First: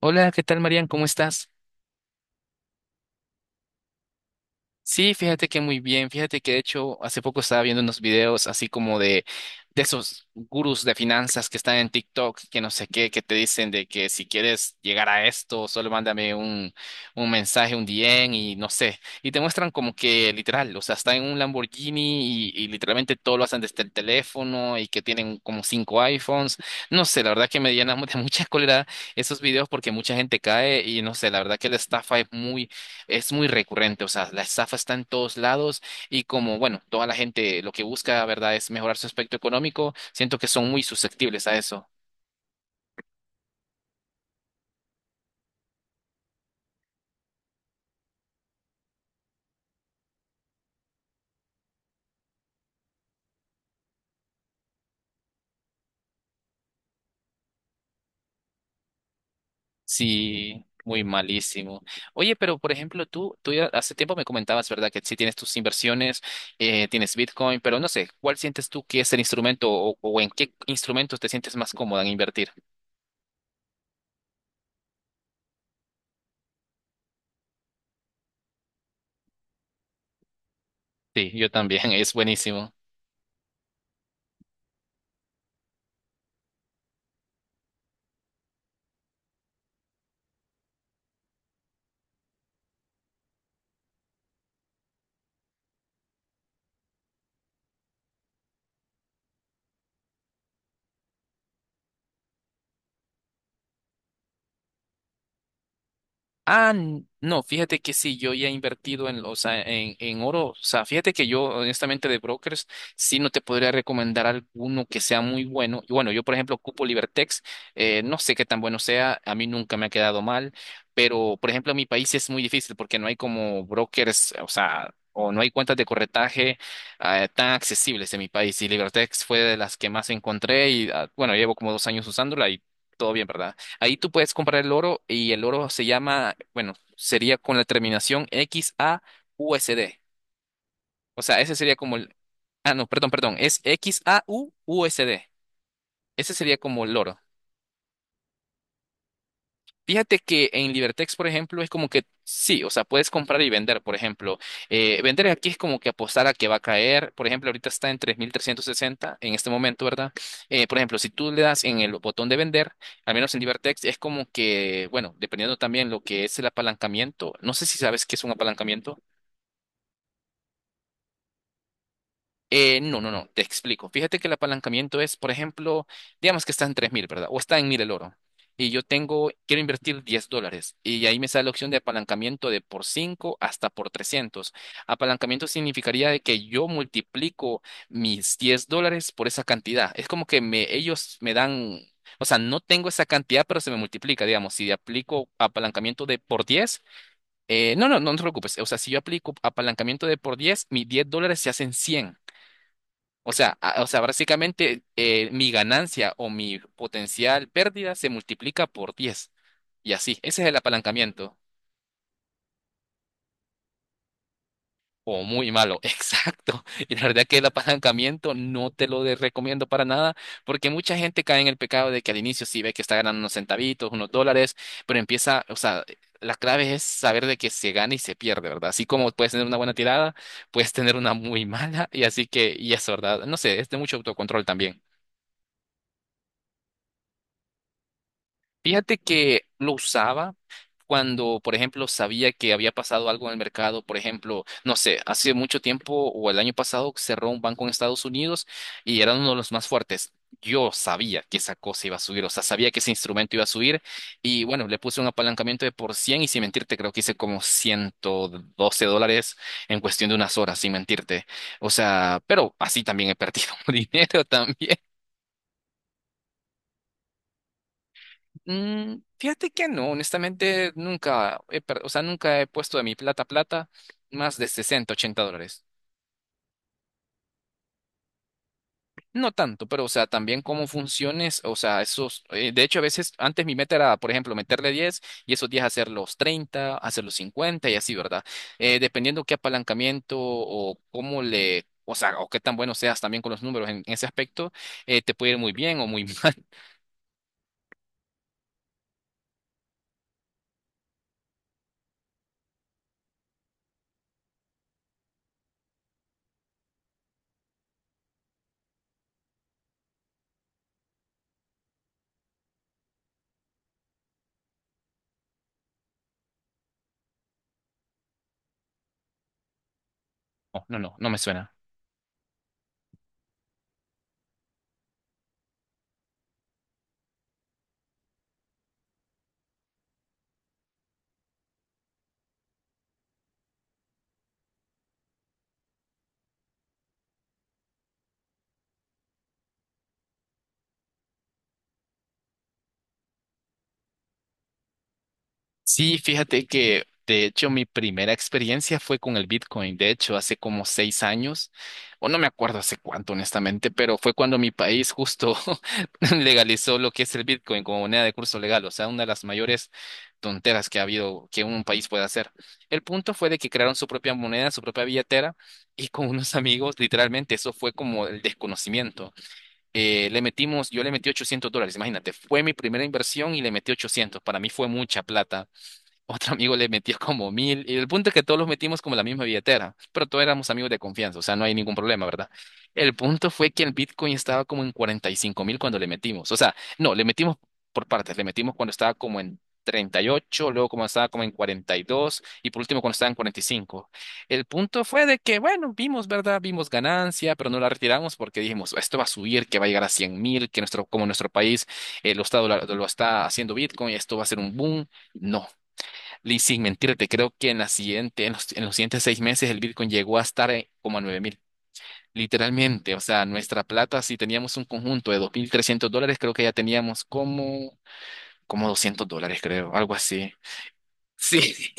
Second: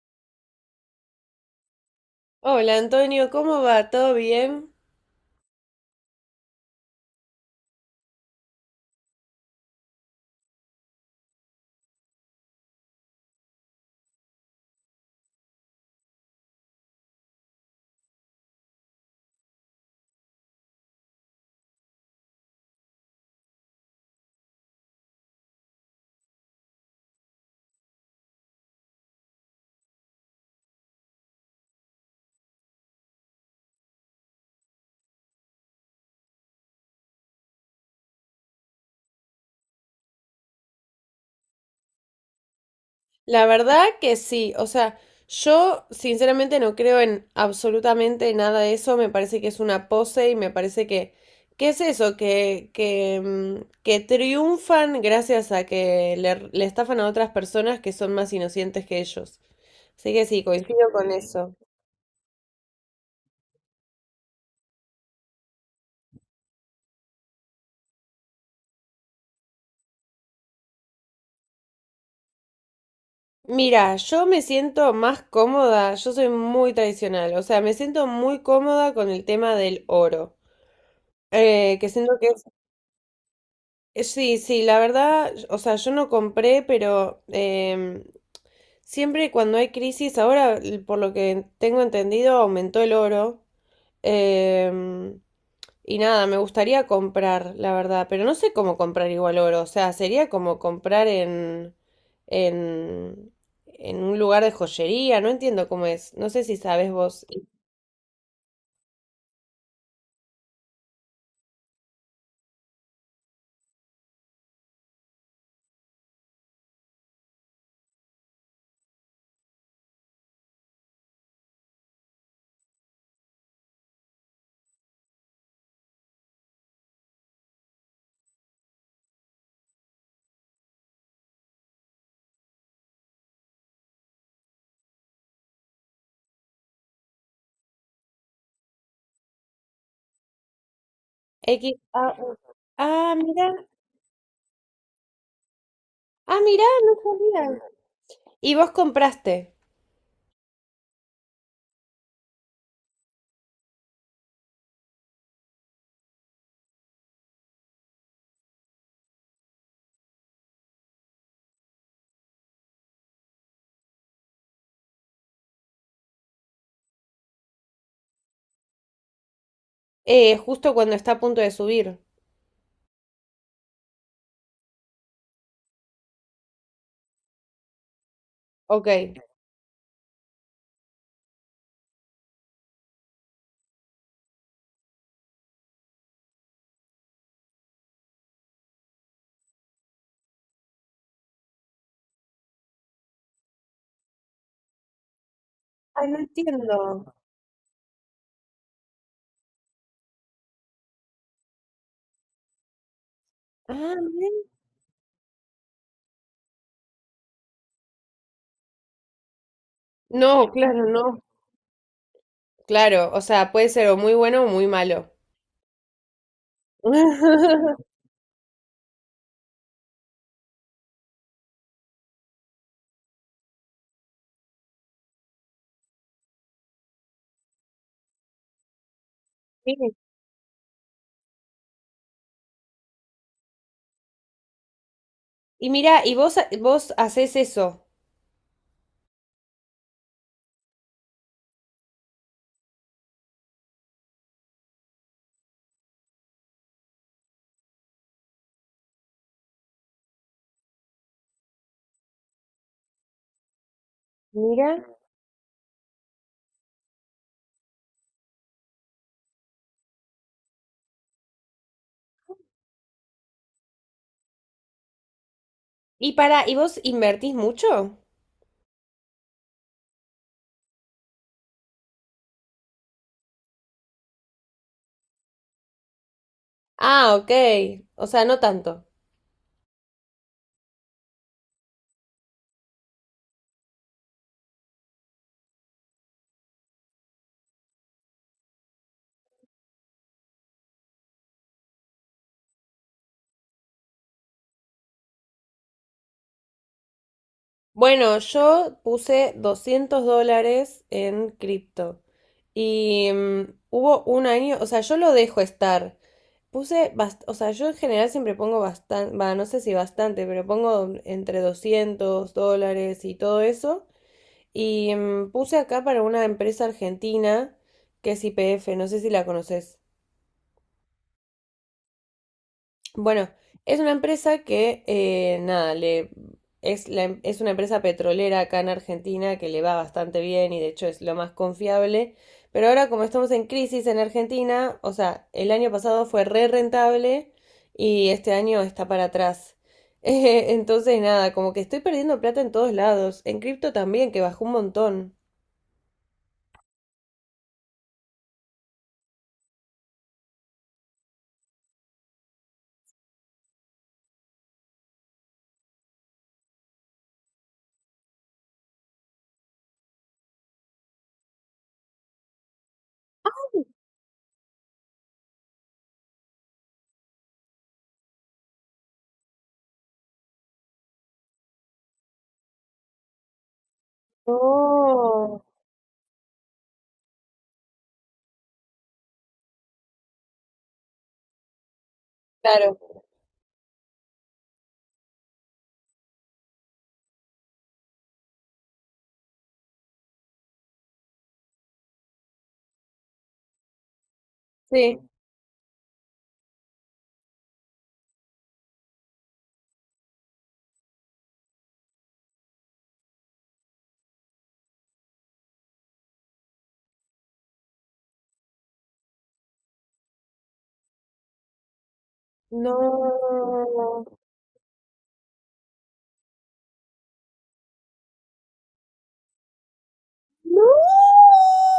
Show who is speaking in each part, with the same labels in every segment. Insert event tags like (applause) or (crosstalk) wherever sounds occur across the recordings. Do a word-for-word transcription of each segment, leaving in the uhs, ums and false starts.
Speaker 1: Hola, ¿qué tal, Marian? ¿Cómo estás?
Speaker 2: Hola Antonio, ¿cómo va? ¿Todo bien?
Speaker 1: Sí, fíjate que muy bien. Fíjate que de hecho hace poco estaba viendo unos videos así como de, de esos gurús de finanzas que están en TikTok, que no sé qué, que te dicen de que si quieres llegar a esto, solo mándame un, un mensaje, un D M y no sé. Y te muestran como que literal, o sea, está en un Lamborghini y, y literalmente todo lo hacen desde el teléfono y que tienen como cinco iPhones. No sé, la verdad que me llenan (laughs) de mucha cólera esos videos porque mucha gente cae y no sé, la verdad que la estafa es muy es muy recurrente, o sea, la estafa está en todos lados y como, bueno, toda la gente lo que busca, ¿verdad?, es mejorar su aspecto económico, siento que son muy susceptibles a eso.
Speaker 2: La verdad que sí, o sea, yo sinceramente no creo en absolutamente nada de eso, me parece que es una pose y me parece que, ¿qué es eso? Que, que, mm, que triunfan gracias a que le, le estafan a otras personas que son más inocentes que ellos. Así que sí,
Speaker 1: Sí,
Speaker 2: coincido
Speaker 1: muy
Speaker 2: con eso.
Speaker 1: malísimo. Oye, pero por ejemplo, tú, tú ya hace tiempo me comentabas, ¿verdad?, que sí tienes tus inversiones, eh, tienes Bitcoin, pero no sé, ¿cuál sientes tú que es el instrumento o, o en qué instrumentos te sientes más cómoda en invertir?
Speaker 2: Mira, yo me siento más cómoda, yo soy muy tradicional, o sea, me siento muy cómoda con el tema del oro.
Speaker 1: Sí, yo
Speaker 2: Eh,
Speaker 1: también,
Speaker 2: que
Speaker 1: (laughs) es
Speaker 2: siento que es.
Speaker 1: buenísimo.
Speaker 2: Eh, Sí, sí, la verdad, o sea, yo no compré, pero em, siempre cuando hay crisis, ahora l- por lo que tengo entendido, aumentó el oro. em, y nada, me gustaría comprar, la verdad, pero no sé cómo comprar igual oro. O sea, sería como comprar en, en, en un lugar de joyería, no entiendo cómo es. No sé si
Speaker 1: Ah,
Speaker 2: sabes
Speaker 1: n-
Speaker 2: vos.
Speaker 1: no, fíjate que sí, yo ya he invertido en, o sea, en, en oro. O sea, fíjate que yo, honestamente, de brokers, sí no te podría recomendar alguno que sea muy bueno. Y bueno, yo, por ejemplo, ocupo Libertex. eh, no sé qué tan bueno sea, a mí nunca me ha quedado mal, pero, por ejemplo, en mi país es muy difícil porque no hay como brokers, o sea, o no hay cuentas de corretaje eh, tan accesibles en mi país. Y Libertex fue de las que más encontré y, ah, bueno, llevo como dos años usándola y todo bien, ¿verdad? Ahí tú puedes comprar el oro y el oro se llama, bueno, sería con la terminación X A U S D. O sea, ese
Speaker 2: X,
Speaker 1: sería como
Speaker 2: A,
Speaker 1: el...
Speaker 2: U.
Speaker 1: Ah, no, perdón,
Speaker 2: Ah,
Speaker 1: perdón, es
Speaker 2: mira,
Speaker 1: XAUUSD. Ese
Speaker 2: ah,
Speaker 1: sería
Speaker 2: mira,
Speaker 1: como
Speaker 2: no
Speaker 1: el oro.
Speaker 2: sabía. Y vos compraste,
Speaker 1: Fíjate que en Libertex, por ejemplo, es como que sí, o sea, puedes comprar y vender, por ejemplo. Eh, vender aquí es como que apostar a que va a caer. Por ejemplo, ahorita está en tres mil trescientos sesenta en este momento, ¿verdad? Eh, por ejemplo, si tú le das en el botón de vender, al menos en Libertex, es como que, bueno, dependiendo también lo que es el apalancamiento. No sé si sabes qué es un apalancamiento.
Speaker 2: eh, justo cuando está a punto de subir.
Speaker 1: Eh, no, no, no, te explico. Fíjate que el apalancamiento es, por ejemplo, digamos que está en tres mil, ¿verdad? O está en mil el oro. Y yo
Speaker 2: Ok. Ay,
Speaker 1: tengo, quiero invertir diez dólares. Y ahí me sale la opción de apalancamiento de por cinco hasta por trescientos. Apalancamiento significaría de que yo multiplico mis diez dólares por esa cantidad. Es como que me, ellos me dan, o sea, no tengo esa cantidad, pero se me multiplica, digamos. Si aplico apalancamiento de
Speaker 2: no
Speaker 1: por diez.
Speaker 2: entiendo.
Speaker 1: Eh, no, no, no te preocupes. O sea, si yo aplico apalancamiento de por diez, mis diez dólares se hacen cien. O sea, a- o
Speaker 2: Ah,
Speaker 1: sea,
Speaker 2: bien.
Speaker 1: básicamente eh, mi ganancia o mi potencial pérdida se multiplica por diez. Y así, ese es
Speaker 2: No,
Speaker 1: el
Speaker 2: claro, no.
Speaker 1: apalancamiento.
Speaker 2: Claro, o sea, puede ser o muy bueno o muy malo.
Speaker 1: O muy malo, (laughs) exacto. Y la verdad que el
Speaker 2: (laughs)
Speaker 1: apalancamiento no te lo de- recomiendo para nada, porque mucha gente cae en el pecado de que al inicio sí ve que está ganando unos centavitos, unos dólares, pero empieza, o sea, la clave es saber de que se gana y se pierde, ¿verdad? Así como puedes tener una buena
Speaker 2: Sí.
Speaker 1: tirada, puedes tener una muy (laughs) mala, y así que, y eso, ¿verdad? No sé, es de mucho autocontrol también.
Speaker 2: Y mira, y vos, ha- vos haces eso.
Speaker 1: Fíjate que lo usaba cuando, por ejemplo, sabía que había pasado algo en el mercado. Por ejemplo, no sé, hace mucho tiempo o el año pasado cerró un banco en Estados Unidos y era uno de los más fuertes. Yo sabía que esa cosa iba a subir, o sea, sabía que ese instrumento iba a subir y bueno, le
Speaker 2: Mira.
Speaker 1: puse un apalancamiento de por cien y sin mentirte, creo que hice como ciento doce dólares en cuestión de unas horas, sin mentirte. O sea, pero así también he perdido (laughs) dinero también.
Speaker 2: Y para, ¿y vos invertís mucho?
Speaker 1: Mm, fíjate que no, honestamente nunca he, per- o sea, nunca he puesto de mi plata plata más de sesenta ochenta dólares.
Speaker 2: Ah, ok. O sea, no tanto.
Speaker 1: No tanto, pero o sea, también cómo funciones, o sea, esos, eh, de hecho a veces antes mi meta era, por ejemplo, meterle diez y esos diez hacer los treinta hacer los cincuenta y así, ¿verdad? Eh, dependiendo qué apalancamiento o cómo le, o sea, o qué tan bueno seas también con los números en, ese aspecto, eh, te puede ir muy bien o muy (laughs) mal.
Speaker 2: Bueno, yo puse doscientos dólares en cripto. Y mm, hubo un año, o sea, yo lo dejo estar. Puse, bast- o sea, yo en general siempre pongo bastante, va, no sé si bastante, pero pongo entre doscientos dólares y todo eso. Y mm, puse acá para una empresa argentina que es I P F, no sé si la conoces.
Speaker 1: No, no, no, no me suena.
Speaker 2: Bueno, es una empresa que, eh, nada, le, es, la em- es una empresa petrolera acá en Argentina que le va bastante bien y de hecho es lo más confiable. Pero ahora como estamos en crisis en Argentina, o sea, el año pasado fue re rentable y este año está para atrás. (laughs) Eh, entonces, nada, como que estoy perdiendo plata en todos lados. En cripto también, que bajó un montón.
Speaker 1: Sí, fíjate que de hecho mi primera experiencia fue con el Bitcoin. De hecho, hace como seis años, o no me acuerdo hace cuánto, honestamente, pero fue cuando mi país justo (laughs) legalizó lo que es el Bitcoin como moneda de curso legal. O sea, una de las mayores tonteras que ha habido que un país puede hacer. El punto fue de que crearon su propia moneda, su propia billetera, y con unos amigos, literalmente, eso fue como el desconocimiento. Eh, le metimos, yo le metí ochocientos dólares, imagínate, fue mi primera inversión y le metí ochocientos. Para mí fue mucha
Speaker 2: No,
Speaker 1: plata. Otro amigo le metió como mil. Y el punto es que todos los metimos como la misma billetera. Pero todos éramos amigos de confianza. O sea, no hay ningún problema, ¿verdad?
Speaker 2: claro,
Speaker 1: El punto fue que el Bitcoin estaba como en cuarenta y cinco mil cuando le metimos. O sea, no, le metimos por partes. Le metimos cuando estaba como en treinta y ocho luego como estaba como en cuarenta y dos y por último cuando estaba en cuarenta y cinco. El punto fue
Speaker 2: sí.
Speaker 1: de que, bueno, vimos, ¿verdad? Vimos ganancia, pero no la retiramos porque dijimos, esto va a subir, que va a llegar a cien mil, que nuestro, como nuestro país eh, lo está, dola- lo está haciendo Bitcoin, esto va a ser un boom. No, y sin mentirte, creo que en la siguiente, en los, en los siguientes seis meses el Bitcoin llegó a estar eh, como a nueve mil. Literalmente, o sea, nuestra plata,
Speaker 2: No.
Speaker 1: si teníamos un conjunto de dos mil trescientos dólares, creo que ya teníamos como, como doscientos dólares, creo, algo así.
Speaker 2: No.
Speaker 1: Sí,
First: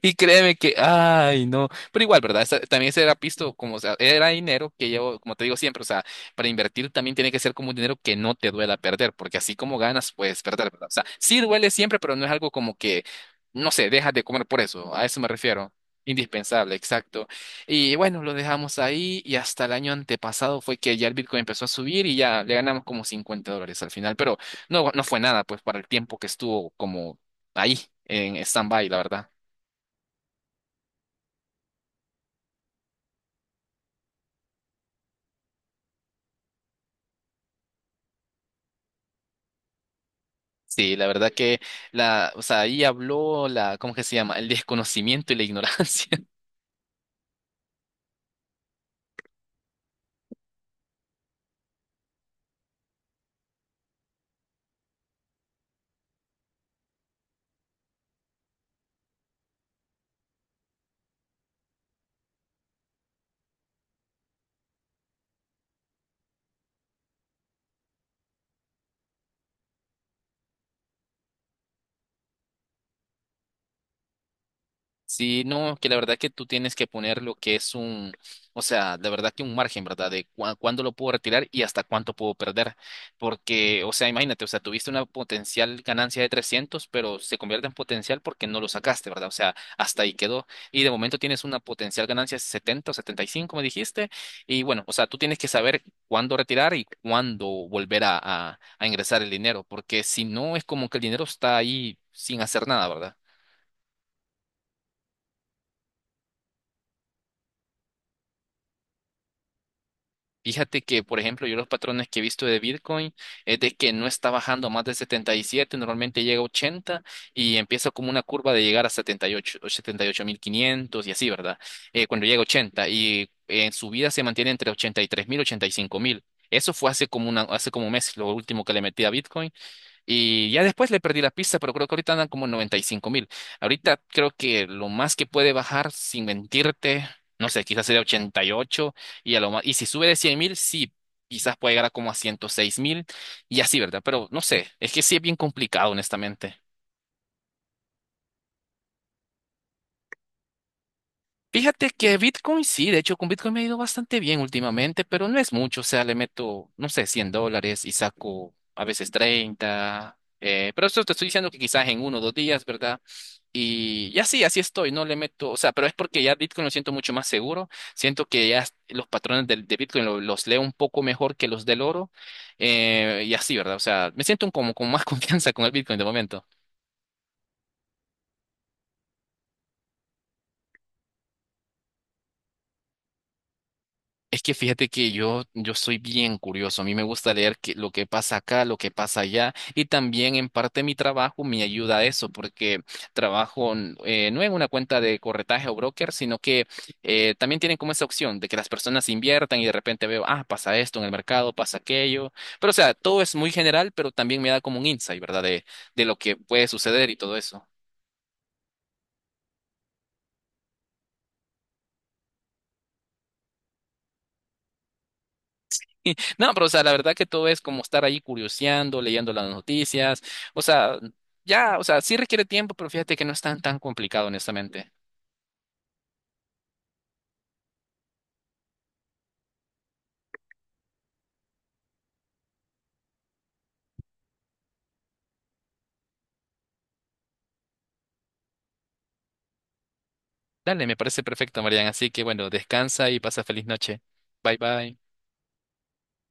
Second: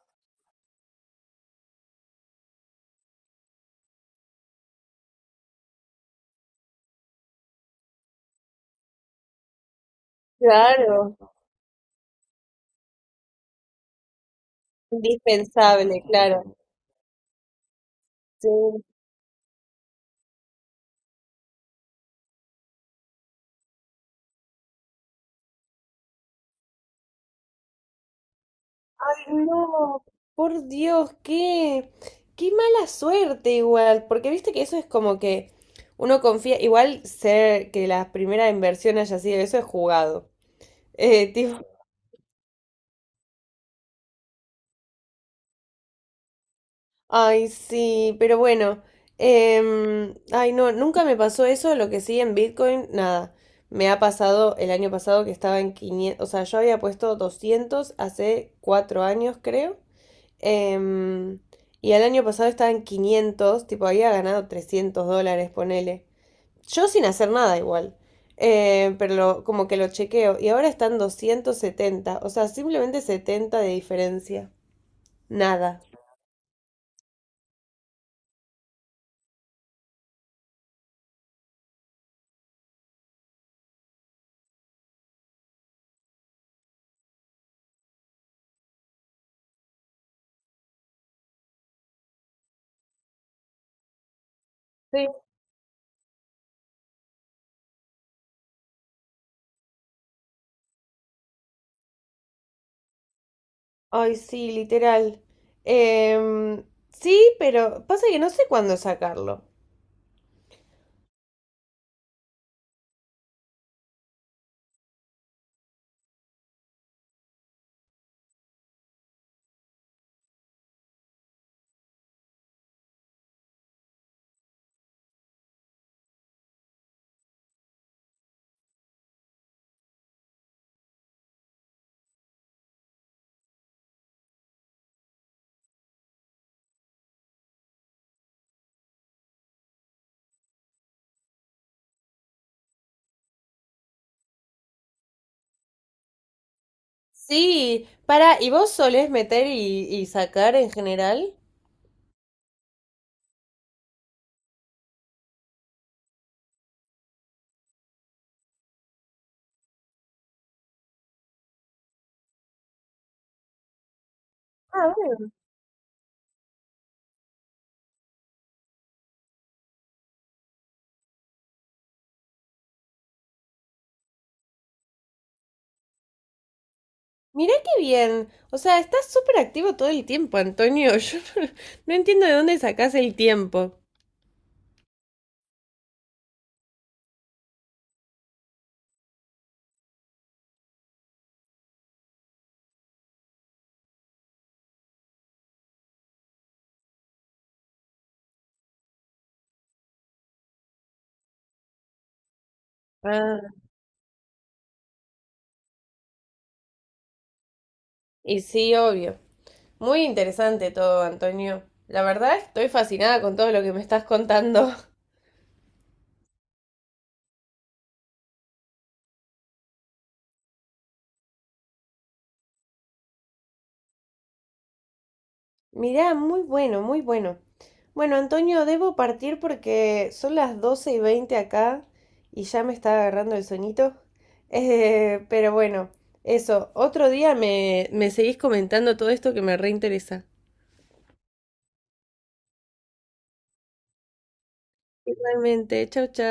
Speaker 1: y créeme que, ay, no. Pero igual, ¿verdad? Esa- también ese era pisto, como, o sea, era dinero que yo, como te digo siempre, o sea, para invertir también tiene que ser como un dinero que no te duela perder, porque así como ganas, puedes perder, ¿verdad? O sea,
Speaker 2: Claro,
Speaker 1: sí duele siempre, pero no es algo como que, no sé, dejas de comer por eso. A eso me refiero.
Speaker 2: indispensable, claro.
Speaker 1: Indispensable, exacto. Y bueno, lo
Speaker 2: Sí.
Speaker 1: dejamos ahí y hasta el año antepasado fue que ya el Bitcoin empezó a subir y ya le ganamos como cincuenta dólares al final, pero no, no fue nada, pues, para el tiempo que estuvo como ahí en stand-by, la verdad.
Speaker 2: Ay, no, por Dios, qué, qué, mala suerte igual, porque viste que eso es como que uno confía, igual ser que la primera inversión haya sido eso es jugado.
Speaker 1: Sí, la
Speaker 2: Eh,
Speaker 1: verdad
Speaker 2: (laughs) tipo,
Speaker 1: que la, o sea, ahí habló la, ¿cómo que se llama? El desconocimiento y la ignorancia.
Speaker 2: ay, sí, pero bueno, em, ay, no, nunca me pasó eso, lo que sí en Bitcoin, nada. Me ha pasado el año pasado que estaba en quinientos, o sea, yo había puesto doscientos hace cuatro años, creo. Em, y el año pasado estaba en quinientos, tipo había ganado trescientos dólares, ponele. Yo sin hacer nada igual. Eh, pero lo- como que lo chequeo. Y ahora están doscientos setenta, o sea, simplemente setenta de diferencia.
Speaker 1: Sí, no,
Speaker 2: Nada.
Speaker 1: que la verdad que tú tienes que poner lo que es un, o sea, la verdad que un margen, ¿verdad? De cua- cuándo lo puedo retirar y hasta cuánto puedo perder. Porque, o sea, imagínate, o sea, tuviste una potencial ganancia de trescientos pero se convierte en potencial porque no lo sacaste, ¿verdad? O sea, hasta ahí quedó. Y de momento tienes una potencial ganancia de setenta o setenta y cinco me dijiste. Y bueno, o sea,
Speaker 2: Sí.
Speaker 1: tú tienes que saber cuándo retirar y cuándo volver a, a a ingresar el dinero, porque si no es como que el dinero está ahí sin hacer nada, ¿verdad?
Speaker 2: Ay, sí, literal. Em, sí, pero pasa que no sé cuándo sacarlo.
Speaker 1: Fíjate que, por ejemplo, yo los patrones que he visto de Bitcoin es de que no está bajando más de setenta y siete, normalmente llega a ochenta y empieza como una curva de llegar a setenta y ocho, o setenta y ocho mil quinientos y ocho mil quinientos y así, ¿verdad? Eh, cuando llega a ochenta y en su vida se mantiene entre ochenta y tres mil y tres mil, y ochenta y cinco mil. Eso fue hace como, una, hace como un mes, lo último que le metí a Bitcoin. Y ya después le perdí la pista, pero creo que ahorita andan como noventa y cinco mil. Ahorita creo que lo más que puede bajar, sin mentirte, no sé, quizás sería ochenta y ocho y ocho. Y, a lo más, y si sube de cien mil, sí, quizás puede llegar a como a ciento seis mil y así, ¿verdad? Pero no sé, es que sí es bien complicado, honestamente.
Speaker 2: Sí, para, ¿y vos solés meter y, y sacar en general?
Speaker 1: Fíjate que Bitcoin sí, de hecho con Bitcoin me ha ido bastante bien últimamente, pero no es mucho, o sea, le meto, no sé, cien dólares y saco a veces treinta, eh, pero eso te estoy diciendo que quizás en uno o dos días, ¿verdad? Y, y así, así estoy, no le
Speaker 2: Ah.
Speaker 1: meto, o sea, pero es porque ya Bitcoin lo siento mucho más seguro, siento que ya los patrones de, de Bitcoin lo- los leo un poco mejor que los del oro, eh, y así, ¿verdad? O sea, me siento como con más (laughs) confianza con el Bitcoin de momento.
Speaker 2: Mirá qué bien. O sea, estás súper activo todo el tiempo, Antonio. (laughs) Yo no, no entiendo de dónde sacás el tiempo.
Speaker 1: Es que fíjate que yo, yo soy bien curioso. A mí me gusta leer que- lo que pasa acá, lo que pasa allá. Y también en parte mi trabajo me ayuda a eso, porque trabajo n- eh, no en una cuenta de corretaje o broker, sino que eh, también tienen como esa opción de que las personas inviertan y de repente veo, ah, pasa esto en el mercado, pasa aquello. Pero o sea, todo es muy
Speaker 2: Ah,
Speaker 1: general, pero también me da como un insight, ¿verdad? De, de lo que puede suceder y todo eso.
Speaker 2: y sí, obvio. Muy interesante todo, Antonio. La verdad, estoy fascinada con todo lo que me estás contando. (laughs)
Speaker 1: No, pero o sea, la verdad que todo es como estar ahí curioseando, leyendo las noticias. O sea, ya, o sea, sí requiere tiempo, pero fíjate que no es tan tan complicado, honestamente.
Speaker 2: Mirá, muy bueno, muy bueno. Bueno, Antonio, debo partir porque son las doce y veinte acá y ya me está agarrando el sueñito. (laughs) Eh, pero bueno, eso, otro día me, me seguís comentando todo esto que me reinteresa.
Speaker 1: Dale, me parece perfecto, Marian. Así que bueno, descansa y pasa feliz noche. Bye bye.
Speaker 2: Igualmente, chao, chao.